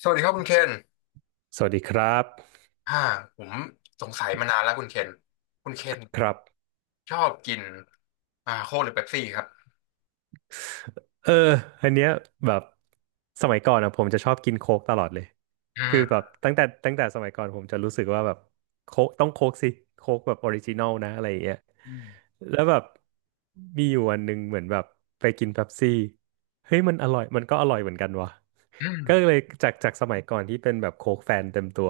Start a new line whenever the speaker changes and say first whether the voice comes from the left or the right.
left: สวัสดีครับคุณเคน
right: สวัสดีครับ
left: อ่าผมสงสัยมานานแล้วคุณเคนคุณเคน
right: ครับ
left: ชอบกินโค้กหรือเป๊ปซี่ครับ
right: เอออันเนี้ยแบบสมัยก่อนอ่ะผมจะชอบกินโค้กตลอดเลย
left: อื
right: คือ
left: ม
right: แบบตั้งแต่สมัยก่อนผมจะรู้สึกว่าแบบโค้กต้องโค้กสิโค้กแบบออริจินอลนะอะไรอย่างเงี้ยแล้วแบบมีอยู่วันหนึ่งเหมือนแบบไปกินเป๊ปซี่เฮ้ยมันอร่อยมันก็อร่อยเหมือนกันวะ
left: อืม
right: ก็เลยจากสมัยก่อนที่เป็นแบบโค้กแฟนเต็มตัว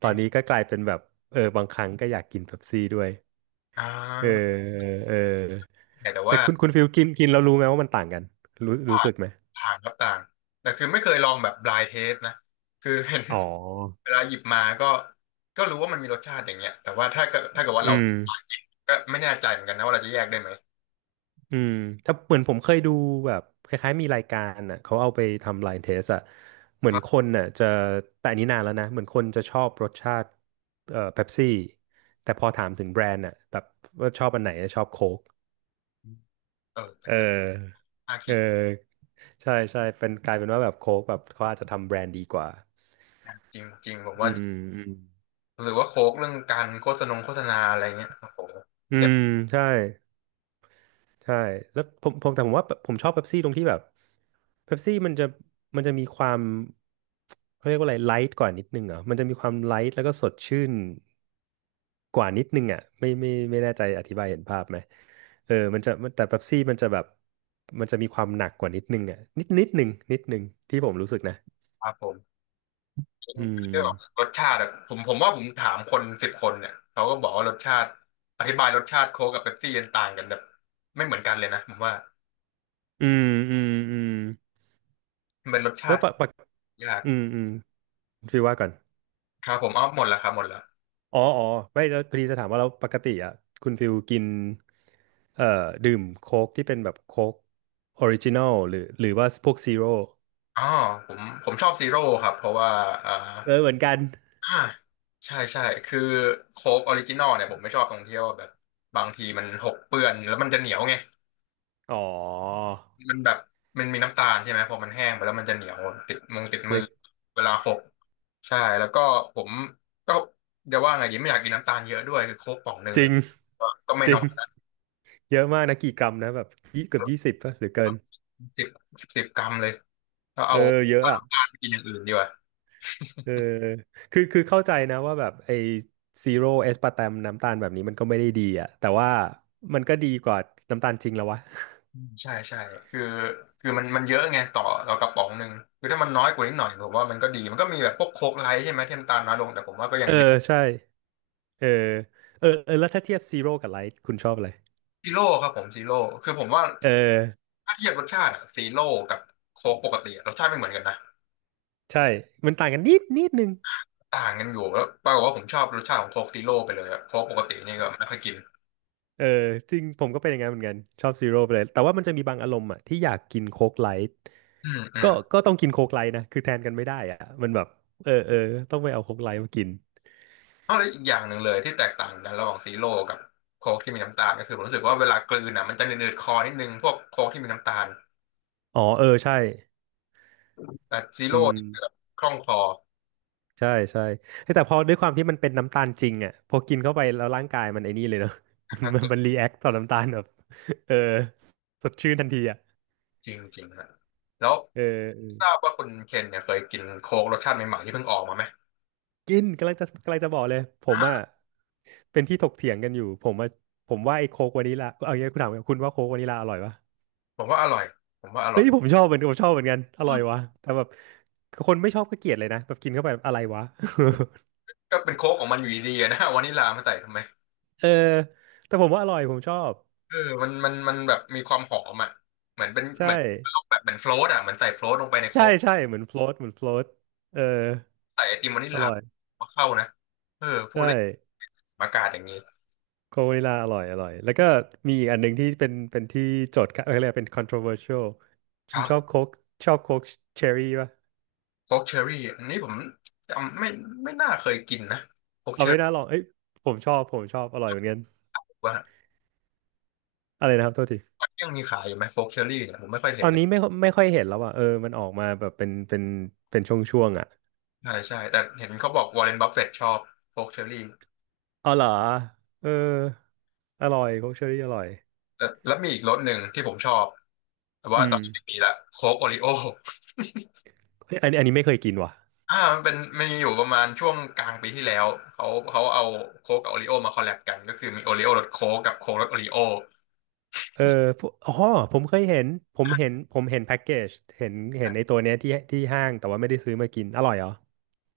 right: ตอ
left: อื
right: นนี้
left: ม
right: ก็กลายเป็นแบบเออบางครั้งก็อยากกินเป๊ปซี่ด้วย
left: อ่
right: เออ
left: า
right: เออ
left: แต่
right: แต่
left: ว่า
right: คุณฟิลกินกินแล้วรู้ไหมว่ามันต่างกันรู้รู้สึกไหม
left: ต่างต่างครับต่างแต่คือไม่เคยลองแบบ blind taste นะคือเห็น
right: อ๋อ
left: เวลาหยิบมาก็ก็รู้ว่ามันมีรสชาติอย่างเงี้ยแต่ว่าถ้าเกิดว่า
right: อื
left: เรา
right: ม
left: หากินก็ไม่แน่ใจเหมือนกันนะว่าเราจะแยกได้ไหม
right: อืมถ้าเหมือนผมเคยดูแบบคล้ายๆมีรายการอ่ะเขาเอาไปทำ line test อ่ะเหมื
left: ค
right: อน
left: รับ
right: คนน่ะจะแต่อันนี้นานแล้วนะเหมือนคนจะชอบรสชาติเป๊ปซี่แต่พอถามถึงแบรนด์อ่ะแบบว่าชอบอันไหนชอบโค้ก
left: เออเป็
right: เอ
left: นอะไร
right: อ
left: น่า
right: เอ
left: คิ
right: อ
left: ด
right: ใช่ใช่เป็นกลายเป็นว่าแบบโค้กแบบเขาอาจจะทำแบรนด์ดีกว่า
left: นะจริงจริงผม
right: อื
left: ว่า
right: มอืม
left: หรือว่าโค้กเรื่องการโฆษณาอะไรเงี้ยโอ้โห
right: อื
left: เจ็บ
right: มใช่ ใช่แล้วผมแต่ผมว่าผมชอบเป๊ปซี่ตรงที่แบบเป๊ปซี่มันจะมีความเขาเรียกว่าอะไรไลท์กว่านิดนึงเหรอ่ะมันจะมีความไลท์แล้วก็สดชื่นกว่านิดนึงอ่ะไม่แน่ใจอธิบายเห็นภาพไหมเออมันจะมันแต่เป๊ปซี่มันจะแบบมันจะมีความหนักกว่านิดนึงอ่ะนิดนึงที่ผมรู้สึกนะ
left: ครับผม
right: อื
left: เรื่อง
right: ม
left: รสชาติอะผมว่าผมถามคนสิบคนเนี่ยเขาก็บอกว่ารสชาติอธิบายรสชาติโค้กกับเป๊ปซี่ยันต่างกันแบบไม่เหมือนกันเลยนะผมว่า
right: อืม
left: มันเป็นรสชา
right: แล้ว
left: ติ
right: ปะ
left: ยาก
right: อืมฟีลว่าก่อน
left: ครับผมเอาหมดแล้วครับหมดแล้ว
right: อ๋อไม่แล้วพอดีจะถามว่าแล้วปกติอ่ะคุณฟิลกินเอ่อดื่มโค้กที่เป็นแบบโค้กออริจินอลหรือว่าพวกซีโร่
left: อ๋อผมชอบซีโร่ครับเพราะว่าอ่า
right: เออเหมือนกัน
left: อ่าใช่ใช่คือโค้กออริจินอลเนี่ยผมไม่ชอบตรงที่ว่าแบบบางทีมันหกเปื้อนแล้วมันจะเหนียวไง
right: อ๋อ
left: มันแบบมันมีน้ำตาลใช่ไหมพอมันแห้งไปแล้วมันจะเหนียวติดมือติดมือ
right: เล็ก
left: เวลาหกใช่แล้วก็ผมก็เดี๋ยวว่าไงดีไม่อยากกินน้ำตาลเยอะด้วยคือโค้กป่องหนึ่ง
right: จริ
left: เนี่ย
right: ง
left: ก็ไม่
right: จริ
left: น้อ
right: ง
left: ยนะ
right: เยอะมากนะกี่กรัมนะแบบเกือบยี่สิบป่ะหรือเกิน
left: สิบ10 กรัมเลยแล้ว
right: เอ
left: เอา
right: อเยอะอ่ะ
left: น้ำตาลไปกินอย่างอื่นดีกว่า
right: เออคือเข้าใจนะว่าแบบไอ้ซีโร่เอสปาร์ตมน้ำตาลแบบนี้มันก็ไม่ได้ดีอ่ะแต่ว่ามันก็ดีกว่าน้ำตาลจริงแล้ววะ
left: ใช่ใช่คือคือมันเยอะไงต่อเรากระป๋องหนึ่งคือถ้ามันน้อยกว่านิดหน่อยผมว่ามันก็ดีมันก็มีแบบพวกโค้กไลท์ใช่ไหมที่น้ำตาลน้อยลงแต่ผมว่าก็ยั
right: เอ
left: ง
right: อ
left: เยอะ
right: ใช่ เออเออเออแล้วถ้าเทียบซีโร่กับไลท์คุณชอบอะไร
left: ซีโร่ครับผมซีโร่คือผมว่า
right: เออ
left: ถ้าเทียบรสชาติอะซีโร่กับโค้กปกติอะรสชาติไม่เหมือนกันนะ
right: ใช่มันต่างกันนิดนึง
left: ต่างกันอยู่แล้วปรากฏว่าผมชอบรสชาติของโค้กซีโร่ไปเลยอะโค้กปกตินี่ก็ไม่ค่อยกิน
right: เออจริงผมก็เป็นอย่างนั้นเหมือนกันชอบซีโร่ไปเลยแต่ว่ามันจะมีบางอารมณ์อ่ะที่อยากกินโค้กไลท์
left: อืมอื
right: ก็
left: ม
right: ก็ต้องกินโค้กไลท์นะคือแทนกันไม่ได้อ่ะมันแบบเออต้องไปเอาโค้กไลท์มากิน
left: เอาแล้วอีกอย่างหนึ่งเลยที่แตกต่างกันระหว่างซีโร่กับโค้กที่มีน้ำตาลก็คือผมรู้สึกว่าเวลากลืนอ่ะมันจะเนืดๆคอนิดนึงพวกโค้กที่มีน้ำตาล
right: อ๋อเออใช่
left: แต่ซี
right: อื
left: โร่
right: ม
left: นี่คือแบบคล่องคอ
right: ใช่ใช่เฮ้ยแต่พอด้วยความที่มันเป็นน้ำตาลจริงอ่ะพอกินเข้าไปแล้วร่างกายมันไอ้นี่เลยเนาะ มันรีแอคต่อน้ำตาลแบบเออสดชื่นทันทีอ่ะ
left: จริงจริงฮะแล้ว
right: เอ
left: ท
right: อ
left: ราบว่าคุณเคนเนี่ยเคยกินโค้กรสชาติใหม่ๆที่เพิ่งออกมาไหม
right: กินกำลังจะบอกเลยผมอ่ะเป็นที่ถกเถียงกันอยู่ผมว่าไอ้โค้กวานิลาเอาอย่างนี้คุณถามคุณว่าโค้กวานิลาอร่อยปะ
left: ผมว่าอร่อยผมว่าอร่
right: เฮ้
left: อ
right: ย
left: ย
right: ผมชอบเหมือนผมชอบเหมือนกันอร่อยวะแต่แบบคนไม่ชอบก็เกลียดเลยนะแบบกินเข้าไปแบบอะไรวะ
left: ก็เป็นโค้กของมันอยู่ดีๆนะ วานิลามาใส่ทำไม
right: เออแต่ผมว่าอร่อยผมชอบ
left: เออมันแบบมีความหอมอ่ะเหมือนเป็น
right: ใช่
left: เหมือนแบบเหมือนโฟลตอ่ะเหมือนใส่โฟลตลงไปในโค้
right: ใช่
left: ก
right: ใช่เหมือนโฟลตเหมือนโฟลตเออ
left: ใส่ไอติมวานิล
right: อ
left: ลา
right: ร่อย
left: มาเข้านะเออพู
right: ใช่
left: ดแล้วอากาศอย่างนี้
right: โคกวานิลาอร่อยอร่อยแล้วก็มีอีกอันหนึ่งที่เป็นที่โจทย์กันเออเรียกว่าเป็น controversial
left: ค
right: คุณ
left: รั
right: ชอบ
left: บ
right: โค้กชอบโค้กเชอร์รี่ปะ
left: โค้กเชอร์รี่อันนี้ผมจำไม่ไม่น่าเคยกินนะโค้ก
right: เอา
left: เชอ
right: ไม่
left: ร์
right: น่าลอ
left: รี่
right: งเอ้ยผมชอบอร่อยเหมือนกัน
left: ว่า
right: อะไรนะครับโทษที
left: ยังมีขายอยู่ไหมโค้กเชอร์รี่เนี่ยผมไม่ค่อย
right: ต
left: เห็
right: อ
left: น
right: น
left: เลย
right: นี้ไม่ค่อยเห็นแล้วอ่ะเออมันออกมาแบบเป็นช่วงๆอ่ะ
left: ใช่ใช่แต่เห็นเขาบอกวอร์เรนบัฟเฟตชอบโค้กเชอร์รี่
right: เอาเหรอเอออร่อยโคกเชอรี่อร่อย
left: เออแล้วมีอีกรสหนึ่งที่ผมชอบแต่ว่า
right: อื
left: ตอ
right: ม
left: นนี้ไม่มีละโค้กโอริโอ
right: เฮ้ยอันนี้ไม่เคยกินว่ะ
left: มันเป็นมีอยู่ประมาณช่วงกลางปีที่แล้วเขาเอาโค้กกับโอริโอมาคอลแลบกันก็คือมีโอริโอรสโค้กกับโค้กรสโอริโอ
right: เออพวกอ๋อผมเคยเห็นผมเห็นแพ็กเกจเห็นไอ้ตัวเนี้ยที่ห้างแต่ว่าไม่ได้ซื้อมากินอร่อยเหรอ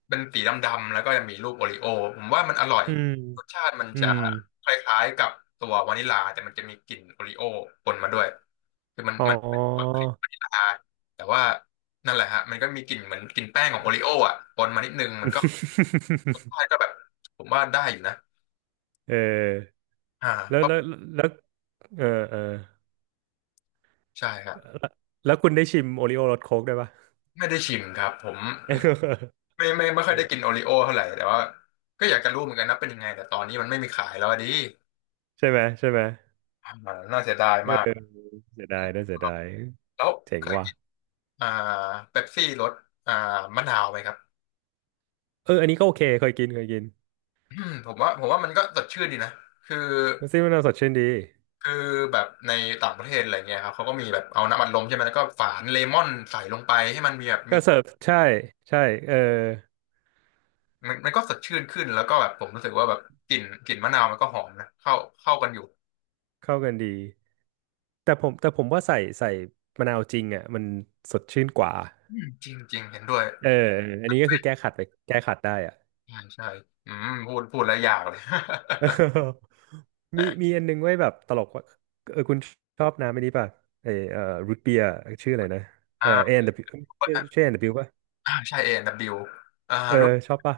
left: เป็นสีดำๆแล้วก็ยังมีรูปโอริโอผมว่ามันอร่อย
right: อืม
left: รสชาติมัน
right: อื
left: จะ
right: ม
left: คล้ายๆกับตัววานิลลาแต่มันจะมีกลิ่นโอริโอปนมาด้วยคือมัน
right: อ๋อ
left: มันเป็นความคลิกวานิลลาแต่ว่านั่นแหละฮะมันก็มีกลิ่นเหมือนกลิ่นแป้งของโอริโออ่ะปนมานิดนึงมันก็รส ชาติก็แบบผมว่าได้อยู่นะ
right: เออ
left: อ่า
right: แล้ว
left: ก็
right: แล้วแล้วเออเออ
left: ใช่ครับ
right: แล้วแล้วคุณได้ชิมโอริโอรสโค้กได้วยปะ
left: ไม่ได้ชิมครับผม ไม่ค่อยได้กินโอ ริโอเท่าไหร่แต่ว่าก็อยากจะรู้เหมือนกันนะเป็นยังไงแต่ตอนนี้มันไม่มีขายแล้วอะดิ
right: ใช่ไหม
left: อ่าน่าเสียดาย
right: เออ
left: มาก
right: เสียดายน่าเสียดาย
left: แล้ว
right: เจ๋
left: เค
right: ง
left: ย
right: ว่ะ
left: กินอ่าเป๊ปซี่รสอ่ามะนาวไหมครับ
right: เอออันนี้ก็โอเคเคยกิน
left: อืมผมว่ามันก็สดชื่นดีนะคือ
right: มันซิมันสดชื่นดี
left: คือแบบในต่างประเทศอะไรเงี้ยครับเขาก็มีแบบเอาน้ำอัดลมใช่ไหมแล้วก็ฝานเลมอนใส่ลงไปให้มันมีแบบมี
right: ก็เสิร์ฟใช่ใช่เออ
left: มันมันก็สดชื่นขึ้นแล้วก็แบบผมรู้สึกว่าแบบกลิ่นมะนาวมันก็หอมนะเข้าเข้ากันอยู่
right: เข้ากันดีแต่ผมว่าใส่มะนาวจริงอ่ะมันสดชื่นกว่า
left: อืมจริงจริงเห็นด้วย
right: เอออันนี้ก็คือแก้ขัดไปแก้ขัดได้อ่ะ
left: ใช่ใช่อืมพูดแล้วอยากเลย
right: เออมีอัน นึงไว้ยแบบตลกว่าเออคุณชอบน้ำไม่ดีป่ะไอรูทเบียร์ชื่ออะไรนะเออเอ็
left: อ่า
right: นดับชื่อเอ็นดับป่ะ
left: ใช่เองดับบิวอ่า
right: เออ
left: รู้
right: ชอบป่ะ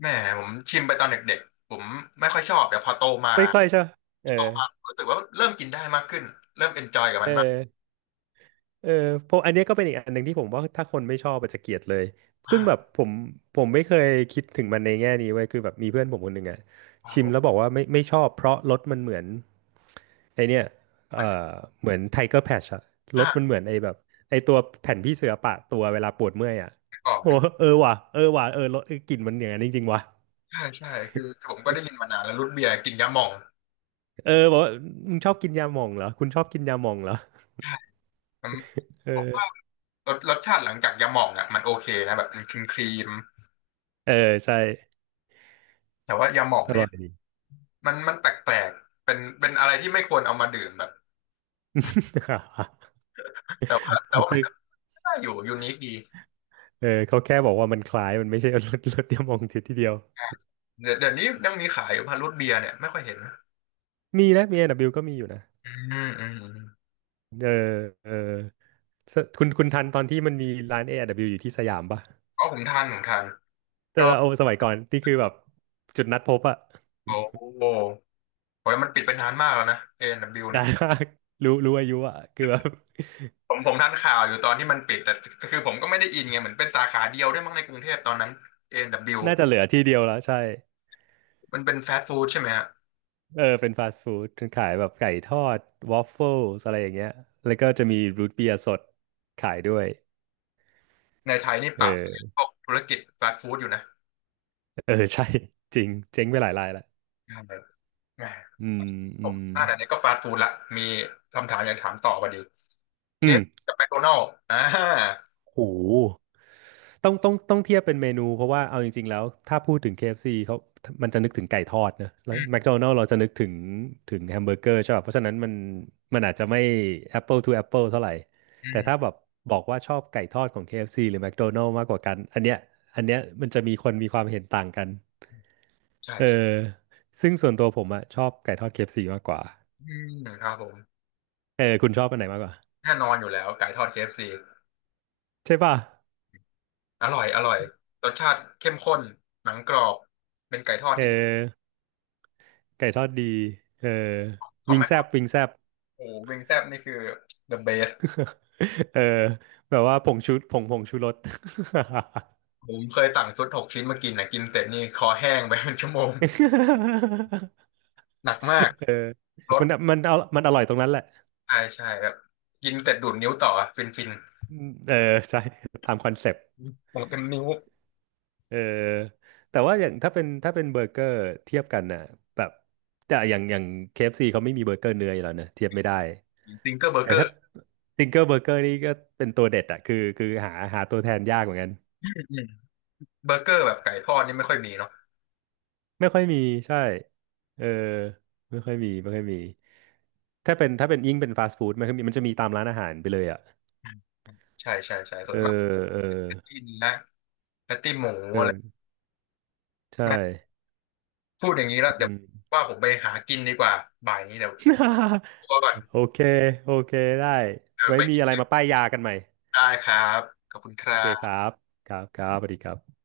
left: แหมผมชิมไปตอนเด็กๆผมไม่ค่อยชอบแต่พอโตมา
right: ไม่ค่อยชอบเออ
left: โตมารู้สึกว่าเริ่มกินได้มากขึ้นเริ่มเอนจอยกับ
right: เอ
left: มัน
right: อ
left: มาก
right: เออเพราะอันเนี้ยก็เป็นอีกอันหนึ่งที่ผมว่าถ้าคนไม่ชอบอาจจะเกลียดเลย
left: อ่า
right: ซึ่งแบบผมไม่เคยคิดถึงมันในแง่นี้เว้ยคือแบบมีเพื่อนผมคนหนึ่งอะ
left: ครับ
right: ชิ
left: ผ
right: มแล้ว
left: ม
right: บอกว่าไม่ชอบเพราะรสมันเหมือนไอเนี้ย
left: เห
right: เอ
left: มือน
right: อเหมือนไทเกอร์แพชอะรสมัน
left: อ่า
right: เหมือนไอแบบไอตัวแผ่นพี่เสือปะตัวเวลาปวดเมื่อยอะ
left: ไม่อก
right: โอ้
left: เนี่ย
right: เออว่ะเออว่ะเออรสเออกลิ่นมันอย่างนั้นจริงๆว่ะ
left: ใช่ใช่คือผมก็ได้ยินมานานแล้วรูทเบียร์กินยาหม่อง
right: เออบอกว่ามึงชอบกินยาหม่องเหรอคุณชอบกินยาหม่องเหรอ
left: ใช่ผมั
right: เออ
left: รสชาติหลังจากยาหม่องอ่ะมันโอเคนะแบบมันครีมครีม
right: เออใช่
left: แต่ว่ายาหม่อง
right: อ
left: เนี่
right: ร่
left: ย
right: อยด
left: มันแปลกๆเป็นอะไรที่ไม่ควรเอามาดื่มแบบแต่ว่า
right: ี
left: มัน ก็ ก็อยู่ยูนิคดี
right: เออเขาแค่บอกว่ามันคล้ายมันไม่ใช่ รถเดียวมองเสียทีเดียว
left: เดี๋ยวเดี๋ยวนี้ยังมีขายอยู่พารุทเบียร์เนี่ยไม่ค่อยเห็นนะ
right: มีนะมี A&W ก็มีอยู่นะ
left: อืมอืมอืม
right: เออเออสคุณทันตอนที่มันมีร้าน A&W อดับเบิลยูอยู่ที่สยามปะ
left: ก็ผมทาน
right: แต่
left: ก็
right: เราเอาสมัยก่อนนี่คือแบบจุดนัดพบอะ
left: โอ้โหโอ้ยมันปิดไปนานมากแล้วนะ A&W เบิ ลยูเนี่
right: ได้
left: ย
right: มากรู้อายุอะคือแบบ
left: ผมทันข่าวอยู่ตอนที่มันปิดแต่คือผมก็ไม่ได้อินไงเหมือนเป็นสาขาเดียวด้วยมั้งในกรุงเทพตอนนั้น A&W
right: น่าจะเหลือที่เดียวแล้วใช่
left: มันเป็นฟาสต์ฟู้ดใช่ไหมฮะ
right: เออเป็นฟาสต์ฟู้ดขายแบบไก่ทอดวอฟเฟิลอะไรอย่างเงี้ยแล้วก็จะมีรูทเบียร์สดขายด้วย
left: ในไทยนี่
right: เ
left: ปรับพ
right: ออ
left: วกธุรกิจฟาสต์ฟู้ดอยู่นะ
right: เออใช่ จริงเจ๊งไปหลายรายละ
left: ใช่ครับแหม
right: อืม
left: ผ
right: อื
left: ม
right: ม
left: อ่านอันนี้ก็ฟาสต์ฟู้ดละมีคำถามอยากถามต่อพอดีเค
right: อืม
left: ฟกับแมคโดนัลด์อ่า
right: โห ต้องเทียบเป็นเมนูเพราะว่าเอาจริงๆแล้วถ้าพูดถึง KFC เอฟซีเขามันจะนึกถึงไก่ทอดนะแล้
left: อื
right: ว
left: ม
right: McDonald's เราจะนึกถึงถึงแฮมเบอร์เกอร์ใช่ป่ะเพราะฉะนั้นมันอาจจะไม่ Apple to Apple เท่าไหร่
left: อื
right: แต่
left: ม
right: ถ้าแบบบอกว่าชอบไก่ทอดของ KFC หรือ McDonald's มากกว่ากันอันเนี้ยอันเนี้ยมันจะมีคนมีความเห็นต่างกัน
left: ใช่
right: เออซึ่งส่วนตัวผมอะชอบไก่ทอด KFC มากกว่า
left: อืมครับผม
right: เออคุณชอบอันไหนมากกว่า
left: แน่นอนอยู่แล้วไก่ทอด KFC อฟซี
right: ใช่ป่ะ
left: อร่อยอร่อยรสชาติเข้มข้นหนังกรอบเป็นไก่ทอด
right: เอ
left: ที่ดี
right: อไก่ทอดดีเออ
left: คอม
right: วิง
left: แม็
right: แซบ
left: ก
right: วิงแซบ
left: โอ้วิงแซ่บนี่คือ the best
right: เออแบบว่าผงชูผงชูรส
left: ผมเคยสั่งชุด 6 ชิ้นมากินนะกินเสร็จนี่คอแห้งไปเป็นชั่วโมง หนักมา
right: เออ
left: กรส
right: มันมันเอามันอร่อยตรงนั้นแหละ
left: ใช่ใช่ครับกินเสร็จดูดนิ้วต่อฟินฟิน
right: อืมเออใช่ ตามคอนเซปต์
left: หมดเต็มนิ้ว
right: เออแต่ว่าอย่างถ้าเป็นเบอร์เกอร์เทียบกันน่ะแบบแต่อย่าง KFC เอฟซีเขาไม่มีเบอร์เกอร์เนื้ออยู่แล้วเน่ะเทียบไม่ได้
left: ซิงเกิลเบอร์
right: แต่
left: เกอ
right: ถ้า
left: ร์
right: สิงเกอร์เบอร์เกอร์นี่ก็เป็นตัวเด็ดอะคือหาตัวแทนยากเหมือนกัน
left: เบอร์เกอร์แบบไก่ทอดนี่ไม่ค่อยมีเนาะ
right: ไม่ค่อยมีใช่เออไม่ค่อยมีถ้าเป็นยิ่งเป็นฟาสต์ฟู้ดมันจะมีตามร้านอาหารไปเลยอ่ะ
left: อืมใช่ใช่ใช่ส่
right: เอ
left: วนมาก
right: อเออ
left: ที่เนื้อแพตตี้หมูอะไร
right: เออใช่
left: พูดอย่างนี้แล้ว
right: อื
left: เดี๋ยว
right: ม
left: ว่าผมไปหากินดีกว่าบ่ายนี้เดี๋ยว ตัวก่อน
right: โอเคโอเคได้
left: เดี๋ยว
right: ไว้
left: ไป
right: มี
left: กิ
right: อะไร
left: น
right: มาป้ายยากันใหม่
left: ได้ครับขอบคุณค
right: โอ
left: รั
right: เคครั
left: บ
right: บครับครับสวัสดีครับ